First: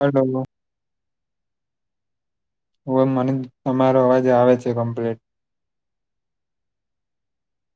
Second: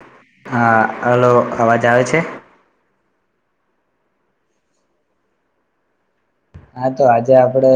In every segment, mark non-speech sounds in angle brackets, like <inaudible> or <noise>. <unintelligible> હા હલો અવાજ આવે છે? તમારો અવાજ આવે છે કમ્પ્લીટ હા તો આજે આપડે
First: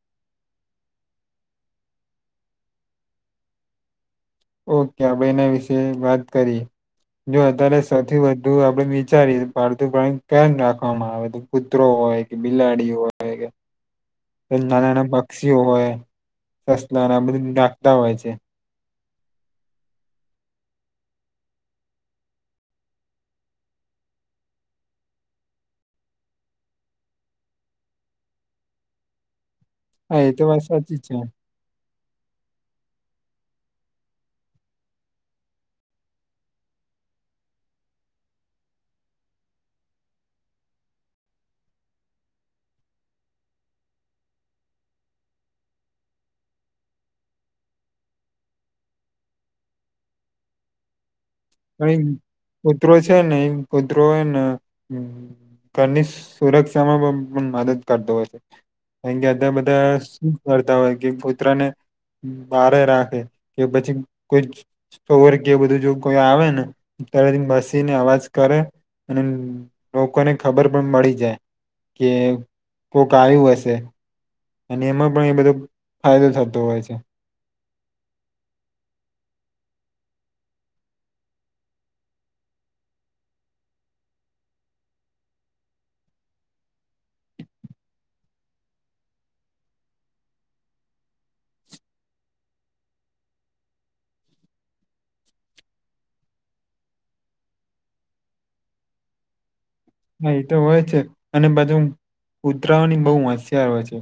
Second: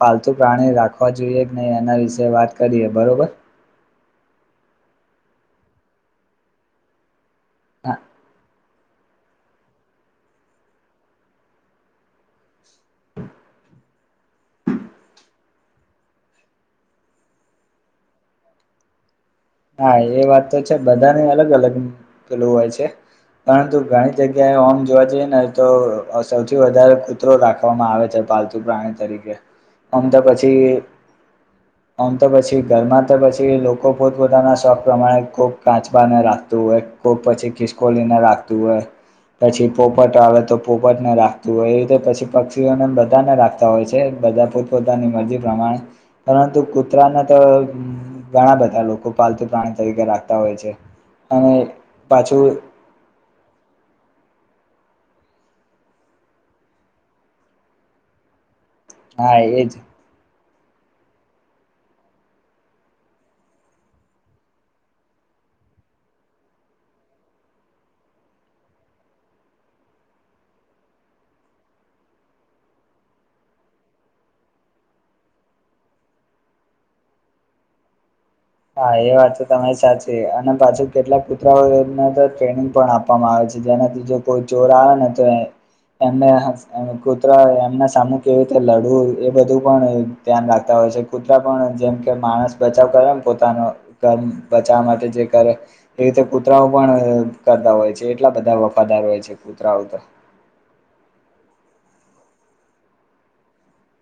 પાલતુ પ્રાણી રાખવા જોઈએ કે નહી એના વિશે વાત કરીએ બ બરોબર ઓકે આપડે એના વિશે વાત કરી જો અત્યારે સૌથી વધુ આપ વિચારી પાલતુ પ્રાણી કેમ રાખવામાં આવે તો કૂતરો હોય કે બિલાડી હોય કે નાના નાના પક્ષીઓ હોય સસલા ના બધ નાખતા હોય છે હા એ વાત તો છે બધા ને અલગ અલગ પેલું હોય છે પરંતુ ઘણી જગ્યાએ ઓમ જોવા જઈએ ને તો સૌથી વધારે કુતરો રાખવામાં આવે છે પાલતું પ્રાણી તરીકે આમ તો હા એ પછી વાત સાચી જ છે આમ તો પછી ઘરમાં તો પછી લોકો પોત પોતાના શોખ પ્રમાણે ખૂબ કાચબાને રાખતું હોય ખૂબ પછી ખિસકોલીને રાખતું હોય પછી પોપટ આવે તો પોપટ ને રાખતું હોય એ રીતે પછી પક્ષીઓને બધાને રાખતા હોય છે બધા પોતપોતાની મરજી પ્રમાણે પરંતુ કુતરાને તો ઘણા બધા લોકો પાલતુ પ્રાણી તરીકે રાખતા હોય છે અને અ પાછું કૂતરો છે ને એ કૂતરો એ ને ઘરની સુરક્ષામાં પણ પણ મદદ કરતો હોય છે કારણ કે હા અત્યાર એજ બધા શું કરતા હોય કે કુતરા ને બારે રાખે કે પછી કોઈ સવર કે બધું જો કોઈ આવે ને ત્યારે બેસીને અવાજ કરે અને લોકોને ખબર પણ મળી જાય કે કોક આયું હશે અને એમાં પણ એ બધો ફાયદો થતો હોય છે હા એ વાત તો સાચી અને પાછું કેટલાક કુતરાઓને તો ટ્રેનિંગ પણ આપવામાં આવે છે જેનાથી જો કોઈ ચોર આવે ને તો એ એમને કૂતરા એમના સામું કેવી રીતે લડવું એ બધું પણ ધ્યાન રાખતા હોય કૂતરા પણ જેમ કે માણસ બચાવ કરે પોતાનો ઘ બચાવવા માટે જે કરે એ રીતે કુતરાઓ પણ કરતા હોય છે એ બધા વફાદાર હોય છે કુતરા હા એ તો હોય છે અને બાજુ કુતરાઓની બહુ હોશિયાર હોય છે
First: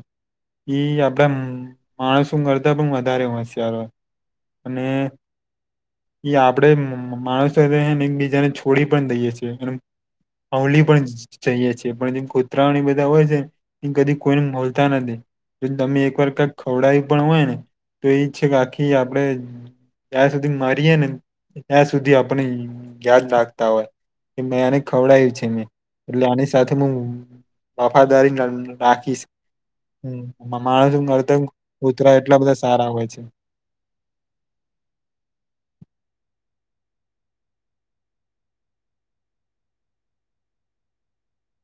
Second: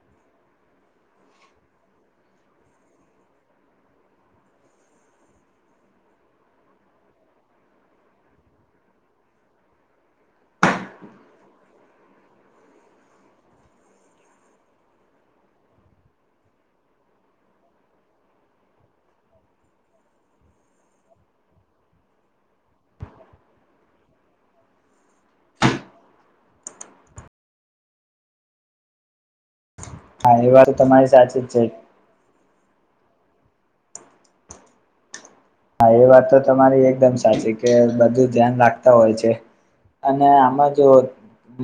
ઈ આપણા માણસો કરતા પણ વધારે હોશિયાર હોય અને એ આપણેે માણસોને એકબીજાને છોડી પણ દઈએ છીએ એ અવલી પણ જઈએ છેીએ પણ જે કૂતરાઓ બધા હોય છેને એ કદી કોઈને મળલતા નથી જો તમે એકવાર કઈક ખવડાયું પણ હોય ને તો એ છે કે આખી આપણેે ત્યાં સુધી મારીએે ને ત્યાં સુધી આપણને યાદ રાખતા હોય એ મેં આને ખવડાયું છે એટલે આની સાથે હું વફાદારી રાખીશ હા હ એ વાત તો માણસ તમારી કરતા સાચી જ છે કુતરા એટલા બધા સારા હોય છે <inaudible> હા એ વાત તો તમારી એકદમ સાચી કે બધું ધ્યાન રાખતા હોય છે અને આમાં જો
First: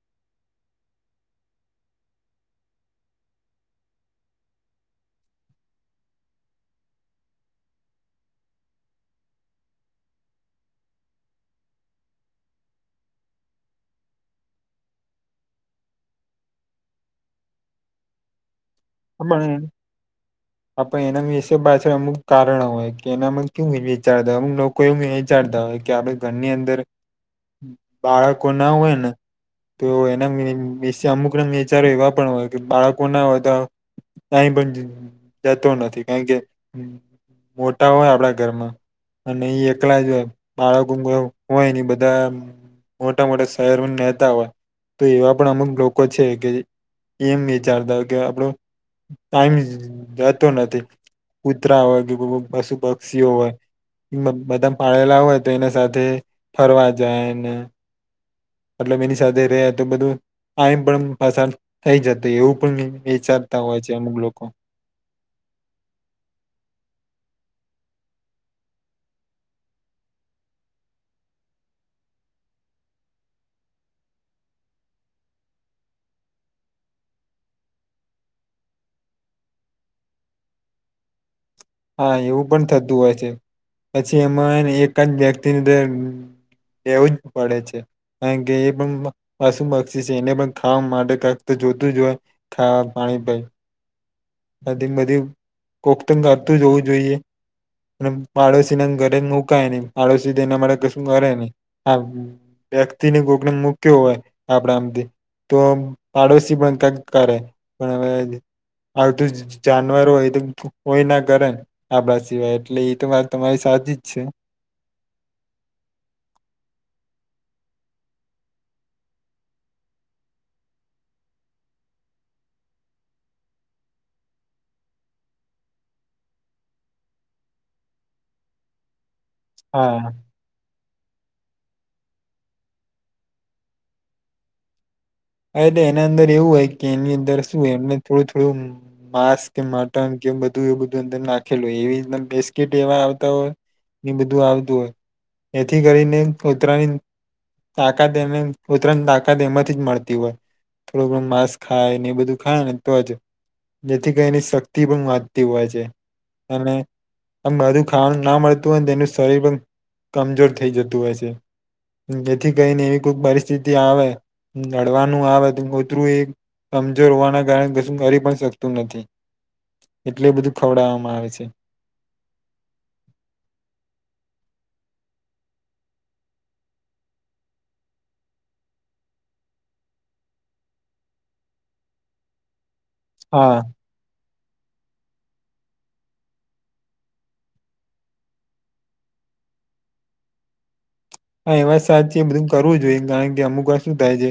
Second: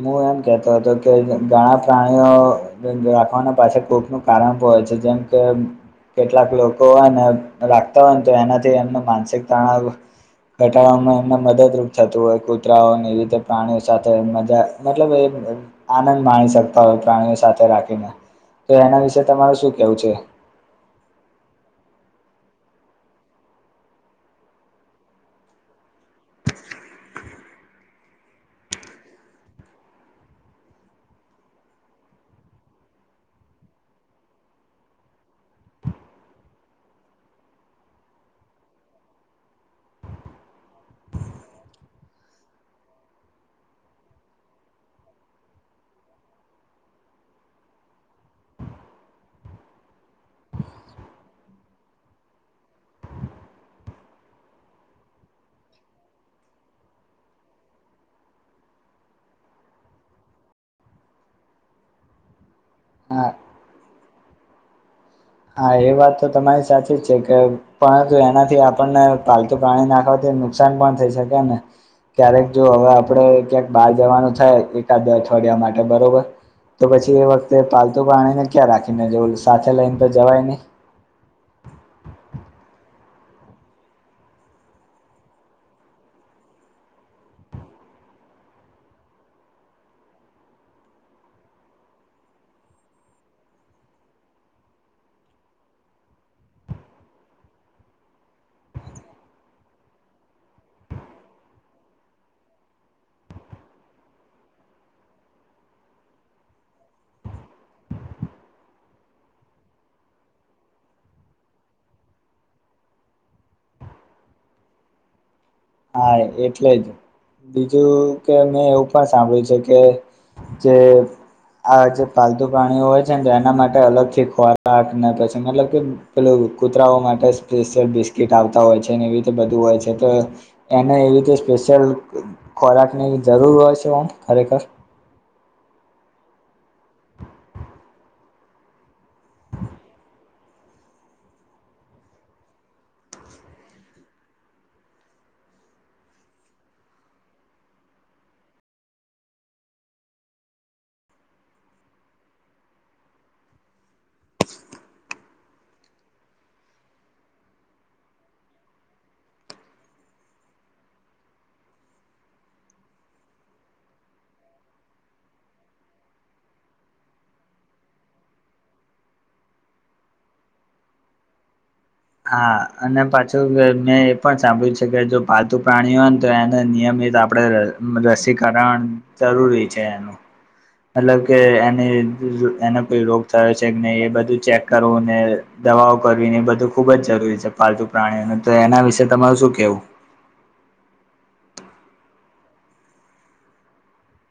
હું એમ કેતો હતો કે ઘણા પ્રાણીઓ રાખવાના પાછ કોકનું કારણ પણ જેમ કે કેટલાક લોકો હોય ને રાખતા હોય ને તો એનાથી એમ માનસિક તણાવ ઘટાડવામાં એમને મદદરૂપ થતું હોય કૂતરાઓ એવી રીતે પ્રાણીઓ સાથે મજા મતલબ એ આનંદ માણી શકતા હોય પ્રાણીઓ સાથે રાખીને તો એના વિશે તમારે પણ શું કેવું છે <unintelligible> આપ એના વિશે પાછળ અમુક કારણો હોય કે એનામાં કેું વિચારતા હોય અ લોકો એવું વિચારતા હોય કે આપણે ઘરની અંદર બાળકો ના હોય ને તો એના <unintelligible> અમુક ના નેચર એવા પણ હોય કે બાળકો ના હોયતા કઈ પણ જતો નથી કારણ કે <inaudible> મોટા હોય આપડા ઘરમાં અને એ એકલા જ <unintelligible> બાળકો <unintelligible> હોય ને બધા મોટા મોટા શહેરો નહતા હોય <unintelligible> તો એવા પણ અમુક લોકો છે કે એમ વિચારતા કે આપણો ટાઈમ જતો નથી <inaudible> કૂતરા હોય કે પશુ પક્ષીઓ હોય બધા પાળેલા હોય તો એના સાથે ફરવા જાય ને મતલબ એની સાથે રે તો બધું આમ પણ પાછા થઈ જત એવું પણ હા વિચારતા હોય છે અમુક લોકો <inaudible> હા એ વાત તો તમારી સાચી જ છે કે પરંતુ એનાથી આપણને પાલતુ પ્રાણી નાખવાથી નુકસાન પણ થઈ શકે ને ક્યારેક જો હવે આપડે ક્યાંક બહાર જવાનું થાય એકાદ અઠવાડિયા માટે બરોબર તો પછી એ વખતે પાલતુ પ્રાણી ને ક્યાં રાખીને જોવ સાથે લઈને તો જવાય નહી <unintelligible> હા એવું પણ થતું હોય છે પછી એમાં એક જ વ્યક્તિનીંદર એવું જ પડે છે કારણ કે એ પણ પશુ પક્ષી છે એને પણ ખાવા માટે કક <inaudible> જોતું જ હોય ખાવા પાણી ભાઈ <inaudible> નદી બધી કોકતંગ કરતું જ હોવું જોઈએ અને પાડોશીને ઘરે મુકાય નહી પાડોશી એના માટે કશું કરે નઈ હા વ્યક્તિને ગોકને મૂક્યો હોય આપણા આમથી તો પાડોશી પણ ક કરે પણ હવે આવધું જાનવર હોય તો હોય ના કરે આપણા સિવાય એટલે એ તો મા તમારી સા <inaudible> છે <unintelligible> હા એટલે જ બીજું કે મેં એવું પણ સાંભળ્યું છે કે જે <inaudible> આ જે પાલતુ પ્રાણીઓ હોય છે જે એના માટે અલગ થી ખોરાક ને પછી મતલબ કે પેલું કૂતરાઓ હા એને એવી રીતે સ્પેશિયલ ખોરાકની હા એટલે એના અંદર એવું હોય કે એની અંદર શું એમને થોડું થોડું માંસ કે મટન કે બધું એ બધું અંદર નાખેલું એવી બિસ્કીિટ એવા આવતા હોય ને બધું આવત એથી કરીને પૂત્રની <unintelligible> તાકાત એને <unintelligible> પૂત્રની તાકાત એમાંથી મળતી <unintelligible> હો થોડું ઘણું માંસ ખાય ને એ બધું ખાય ને તો જ જેથી કે એની શક્તિ પણ વાંચતી હોય છે અને આમ બધું ખાવાનું ના મળતું હોય તેનું શરીર પણ કમજોર થઈ જતું હોય છે એથી કઈને એવી કોઈ પરિસ્થિતિ આવે લડવાનું આ કતરું એ કમજોર હોવાના કારણે કશું કરી પણ શકતું નથી <inaudible> એટલે બધું ખવડવામાં આવે છે હા અને પાછું મેં એ પણ સાંભળ્યું છે કે જો પાલતુ પ્રાણીઓ હોય ને તો એને આપડે રસીકરણ જરૂરી છે એનું મતલબ કે એને એનો કોઈ રોગ થયો હા છે કે નહી એ બધું ચેક કરવું ને દવાઓ કરવી ને એ બધું ખુબ જ જરૂરી છે પાલતુ પ્રાણીઓનું તો એના વિશે સુ કેવું <unintelligible> હા એવાત સાચ છેી બધું કરવું જોઈએ કારણ કે અમુક શું થાય છે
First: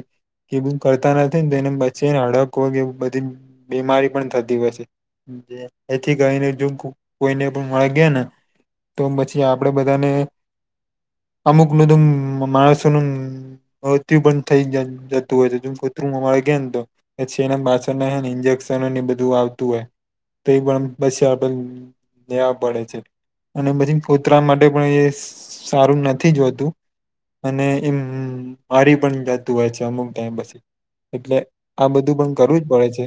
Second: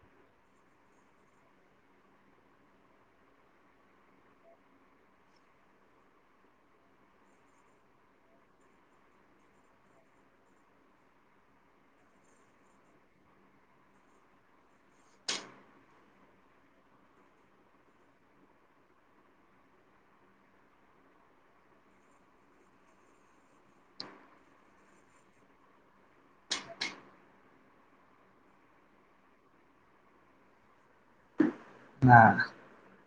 એ બું કરતા નથી ને તો એને વચ્ચેને હડક હોય કે બધી બીમારી પણ થતી હોય છે એથી કરીને જો <unintelligible> કોઈને પણ મળી ગયા ને તો પછી આપણેે બધાને <inaudible> અમુક નધ માણસોનું. હ તું પણ થઈ જતું હોય છે જેમ કતરું અમારે કે ને તો છેના બાછણને ઇજે. ન બધું આવતું હોય તો એ પણ બ પડે છે. અને પછી કોતરા માટે પણ એ સારું નથી જોતું. અને એમ મારી પણ જતું હોય છે અમુક ટાઈમ પછી એટલે. આ બધું હા પણ કરવું જ પડે છે.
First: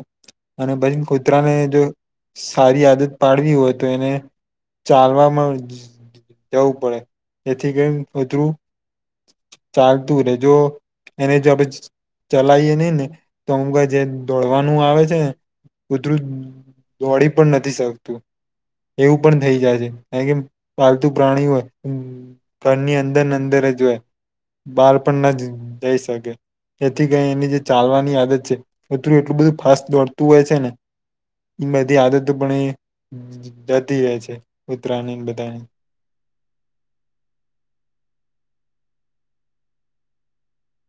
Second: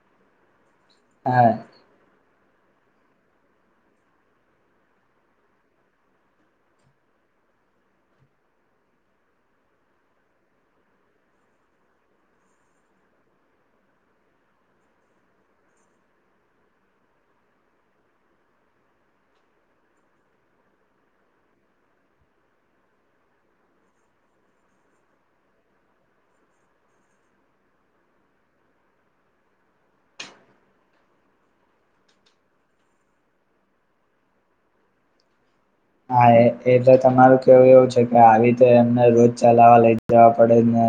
અને બછી હા કુતરાને જો. સારી આદત પાડવી હોય તો એને ચાલવામાં. જવું પડે એથી કેમ અધરું ચાલતું રહે જો. એને જો ચલાવીએ નઈ ને તો અમક જે દોડવાનું આવે છે ને. કુતરું દોડી પણ નથી શકતું. એવું પણ થઈ જાય છે કાર કે પાલતુ પ્રાણીઓ. અંદર અંદર જય બહાર પણ ના જઈ શકે. એથી કઈ એની જે ચાલવાની આદત છે મિતું એટલું બધું ફાસ્ટ દોડતું હોય છે ને. એ બધી આદતો પણ એ જતી રહે છે ઉતરાયની બધાની. હા એ એટલે તમારું કેવું એવું છે કે આવી રતે એમને રોજ ચલાવવા લઈ જવા પડે ને.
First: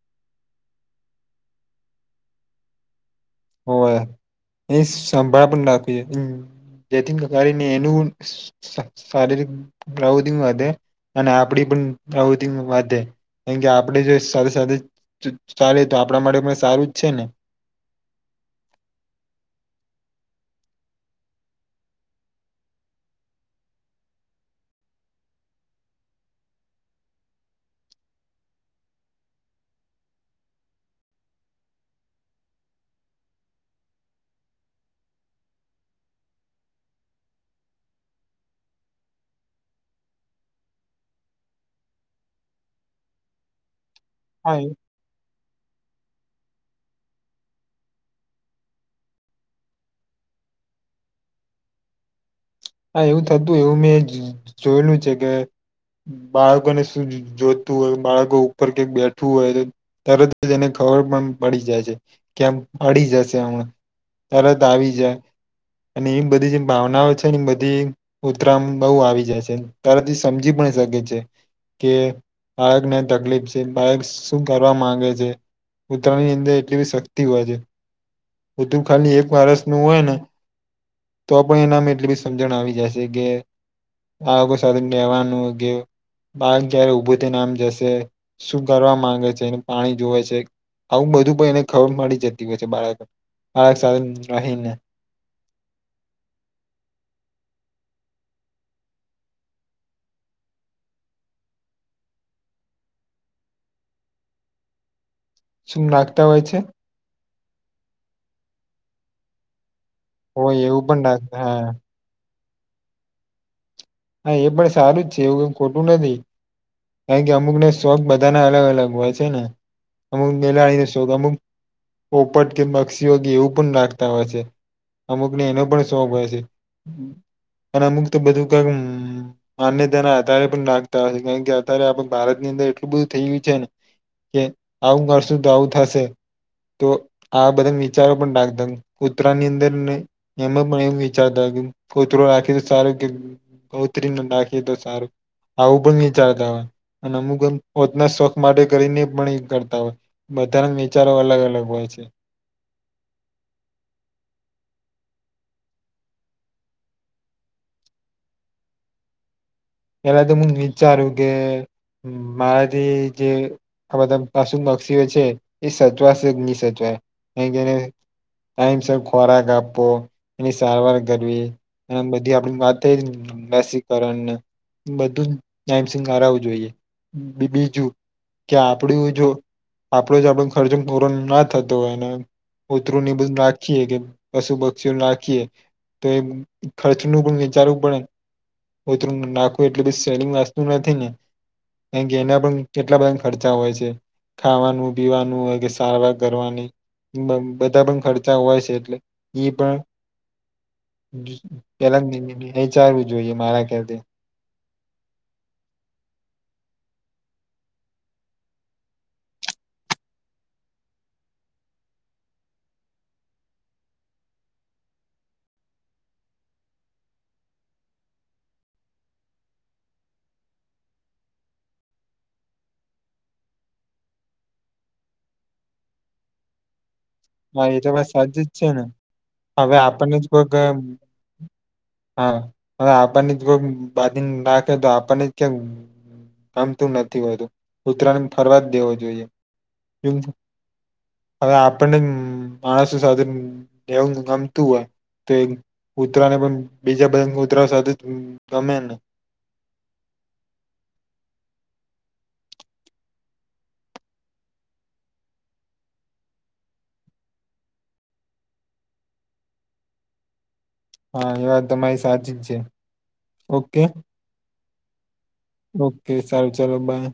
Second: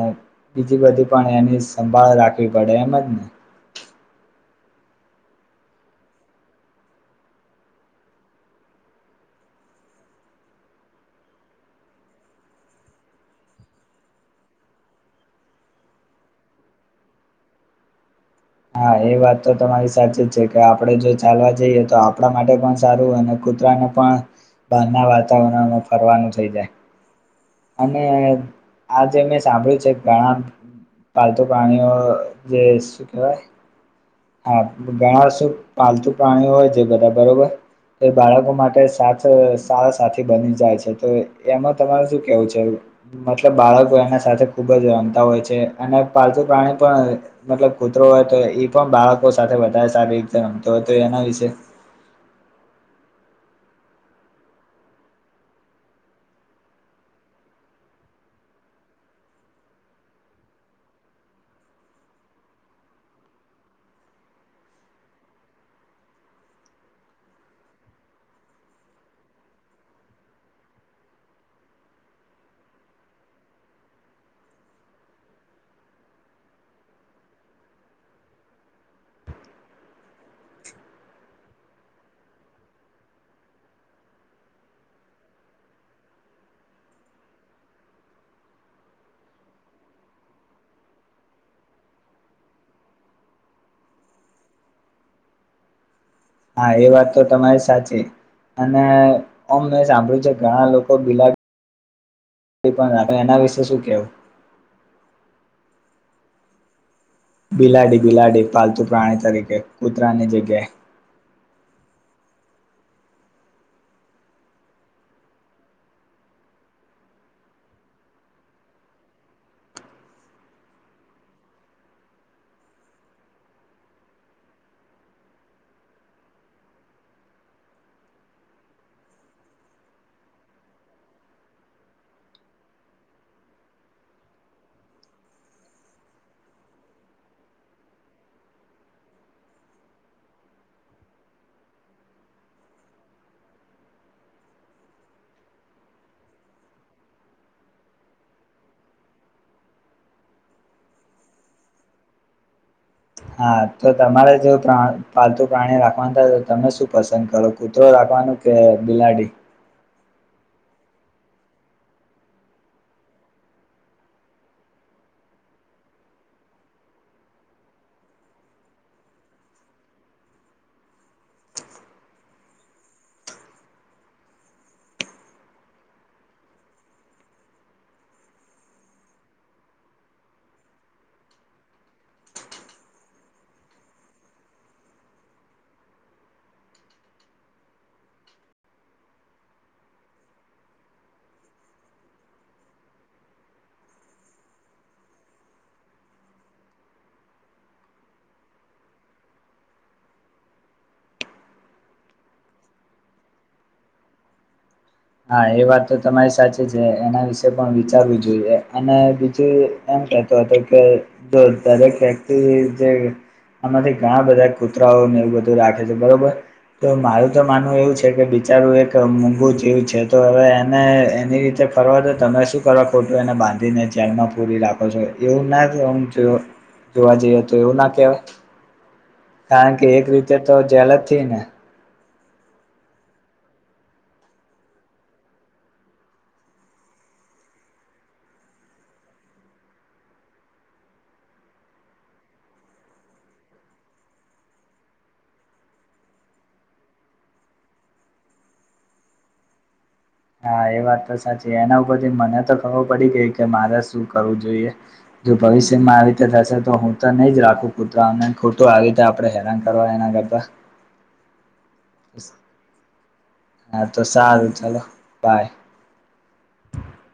બીજી બધી પણ એની સંભાળ રાખવી પડે એમજ ને. ઓવે એ સંભાળ પણ રાખ હમ. જેન કકારને એનું શારીરિક વધે. અને આપડી પણ આવધ વાત. કારણ કે આપણેે જો સાથે સાથે ચાલે તો આપણા માટે પણ સારું જ છે ને. હા એ વાત તો તમારી સાચી જ છે કે આપડે જો ચાલવા જઈએ તો આપણા માટે પણ સારું અને. કતરાને પણ બહારના વાતાવરણમાં ફરવાનું થઈ જાય. અને આજ મેં સાંભળ્યું છે ઘણા. પાલતુ પ્રણીઓ જે શું કેવાય. હા ઘણા શું પાલતુ પ્રાણીઓ હોય જે બધા બરોબર. એ બાળકો માટે સા સારા સાથી બની જાય છે તો એમાં તમારે શું કેવું છે. મતલબ બાળક. એના સાથે હા ખૂબ જ રમતા હોય છે અને પાલતુ પ્રાણી પણ મતલબ કૂતરો હોય તો એ. પણ બાળકો સાથે વધારે સારી રીતે રમતો હતો એના વિશે. હા એવું થતું એવું મેં જોયેલું છે કે. બાળકોને શું જોતતું હોય બાળકો ઉપર કઈક બેઠવું હોય તરત જ એને. ખબર પણ પડી જાય છે કેમ પડી જશે હમણા તરત આવી જાય. અને એવી બધી જે ભાવનાઓ છે. બધી ઉતરામ બહુ આવી જાય છે તારાથી સમજી પણ શકે છે. કે બાળકને તકલીફ છે બાળક શું કરવા માંગે છે. ઉત્તરાયણની અંદર એટલી બી શક્તિ હોય છે. બધું ખાલી એક વારસ નું હોય ને તો પણ એનામ એટ. સમજણ આવી જાયશે કે આગ સાથે રહેેવાનું કે. બાક જયારે ઉઊભો થઈ નામ જશે શું કરવા માંગે છેને પાણી જોવે છે. આવું બધું પણ એને ખબર મળડી જતી હોય છે બાળક બાળક સાથે રહી ને. હા એ વાત તો તમારી સાચી. અને ઓમ મેં સાંભળ્યું છે ઘણા લોકો ભીલા. પણ આપ એના વિશે શું કહેવું. શુંમ લખતા હોય છે. બિલાડી બિલાડી પાલતુ પ્રાણી તરીકે. કૂતરાની હોય જગ્યાએ એવું પણ રાખ હા. હા એ પણ સારું જ છે એવું કઈ ખોટું નથી. કારણ કે અમુકને શોખ બધાને અલગ અલગ હોય છે ને. અમુક મેલાડી નો શોખ અમુક પોપટ કે બક્ષીઓગી એવું પણ લખતા હોય છે. અમુક ને એનો પણ શોભ હોય છે, અને અમુક તો બધું કહી. <unintelligible> <inaudible> અને તેના આધારે પણ નાખતા હશે કારણ કે અત્યારે આપ ભારત ની અંદર એટલું બધું થઈ ગયું છે, ને કે આવું કરશું, તો આવું થશે. તો આ બધા વિચારવા પણ રાખતા કુતરા ની અંદરને એમાં પણ એમ વિચારતા. ફોતરો રાખીએ તો સારું કે ગૌત્રી રાખીએ તો સારું. આવું પણ વિચારતા હોય અને અમુક પોતના શોખ માટે કરીને પણ એ કરતા હોય. બધાંના વિચારો અલગ અલગ હોય છે. <unintelligible> <inaudible> હા તો તમારે જો પાલતુ પ્રાણી રાખવાનું થાય તો તમે શું પસંદ કરો કૂતરો રાખવાનો. અને ન કે બિલાડી પહેલા વિચારાયું કે. હું મારાથી જે આધા પાસુ પક્ષીઓ છે, એ સચવાશે સચવાય. તમે જ્યારે ટાઇમસર ખોરાક આપવો, એની સારવાર કરવી. અને બધી આપડી વાત થઈ, રસીકરણ બધું જ નાયમસિંગ હારવું જોઈએ, બીજું કે આપડું જો આપણો જ આપણ ખર્ચ પૂરો ના થતો હોયને પૂતરું બધું નાખીએ કે પશુ પક્ષીઓ નાખીએ. તો એ ખર્ચનું પણ વિચારવું પડે ઓતરું નાખવા. આખું એટલી બધી સેલિંગ વાસ્તુ નથી ને કારણ કે એના પણ કેટલા બધા ખર્ચા હોય છે. ખાવાનું પીવાનું હોય કે સારવાર કરવાની. બધા પણ ખર્ચા હોય છે, એટલે ઈ પણ અલગચારવું જોઈએ મારા કથી <inaudible> હા એ વાત તો તમારી સાચી છે, એના વિશે પણ વિચારવું જોઈએ, અને બીજું તો કે જે આમાંથી ઘણા બધા કૂતરાઓને એવું બધું રાખે છે, બરોબર તો મારું તો માનવું એવું છે, કે બિચારું એક મુગું જીવ છે. છે, તો હવે એને એની રીતે ફરવા તો તમે શું કરો ખોટું એને બાંધીને ચેરમાં પૂરી રાખો છો. એવું ના જો જોવા જઈએ, તો હા એવું એ ના વાત કેવાય. સાચી જ છે ને કારણ હવે કે એક આપણને જ રીતે કોઈક તો જેલ જ થઇ ને હા હ આપણને જ કોઈ બાંધીને નાખે તો આપણને જ કેમ. આમ તુ નથી વધુ, કુતરા ને ફરવા જ દેવો જોઈએ. હવે આપણને માણસો સાથે બેસવું ગમતું હોય. તેમ કૂતરાને પણ બીજા બધા કૂતરા સાથે ગમે નહીં. <unintelligible> <inaudible> હા એ વાત તો સાચી એના ઉપરથી મને તો ખબર પડી ગઈ કે મારે શું કરવું જોઈએ. જો ભવિષ્યમાં આવી રીતે થશે તો હું તો નહી જ રાખું ખું ખોટું આવી રીતે આપણે હેરાન કરવા, એના બાબા. હા એ વાત તમારી સાચી જ છે. ઓકે હા તો સારું ચલો. ઓકે સારું ચાલો બાય.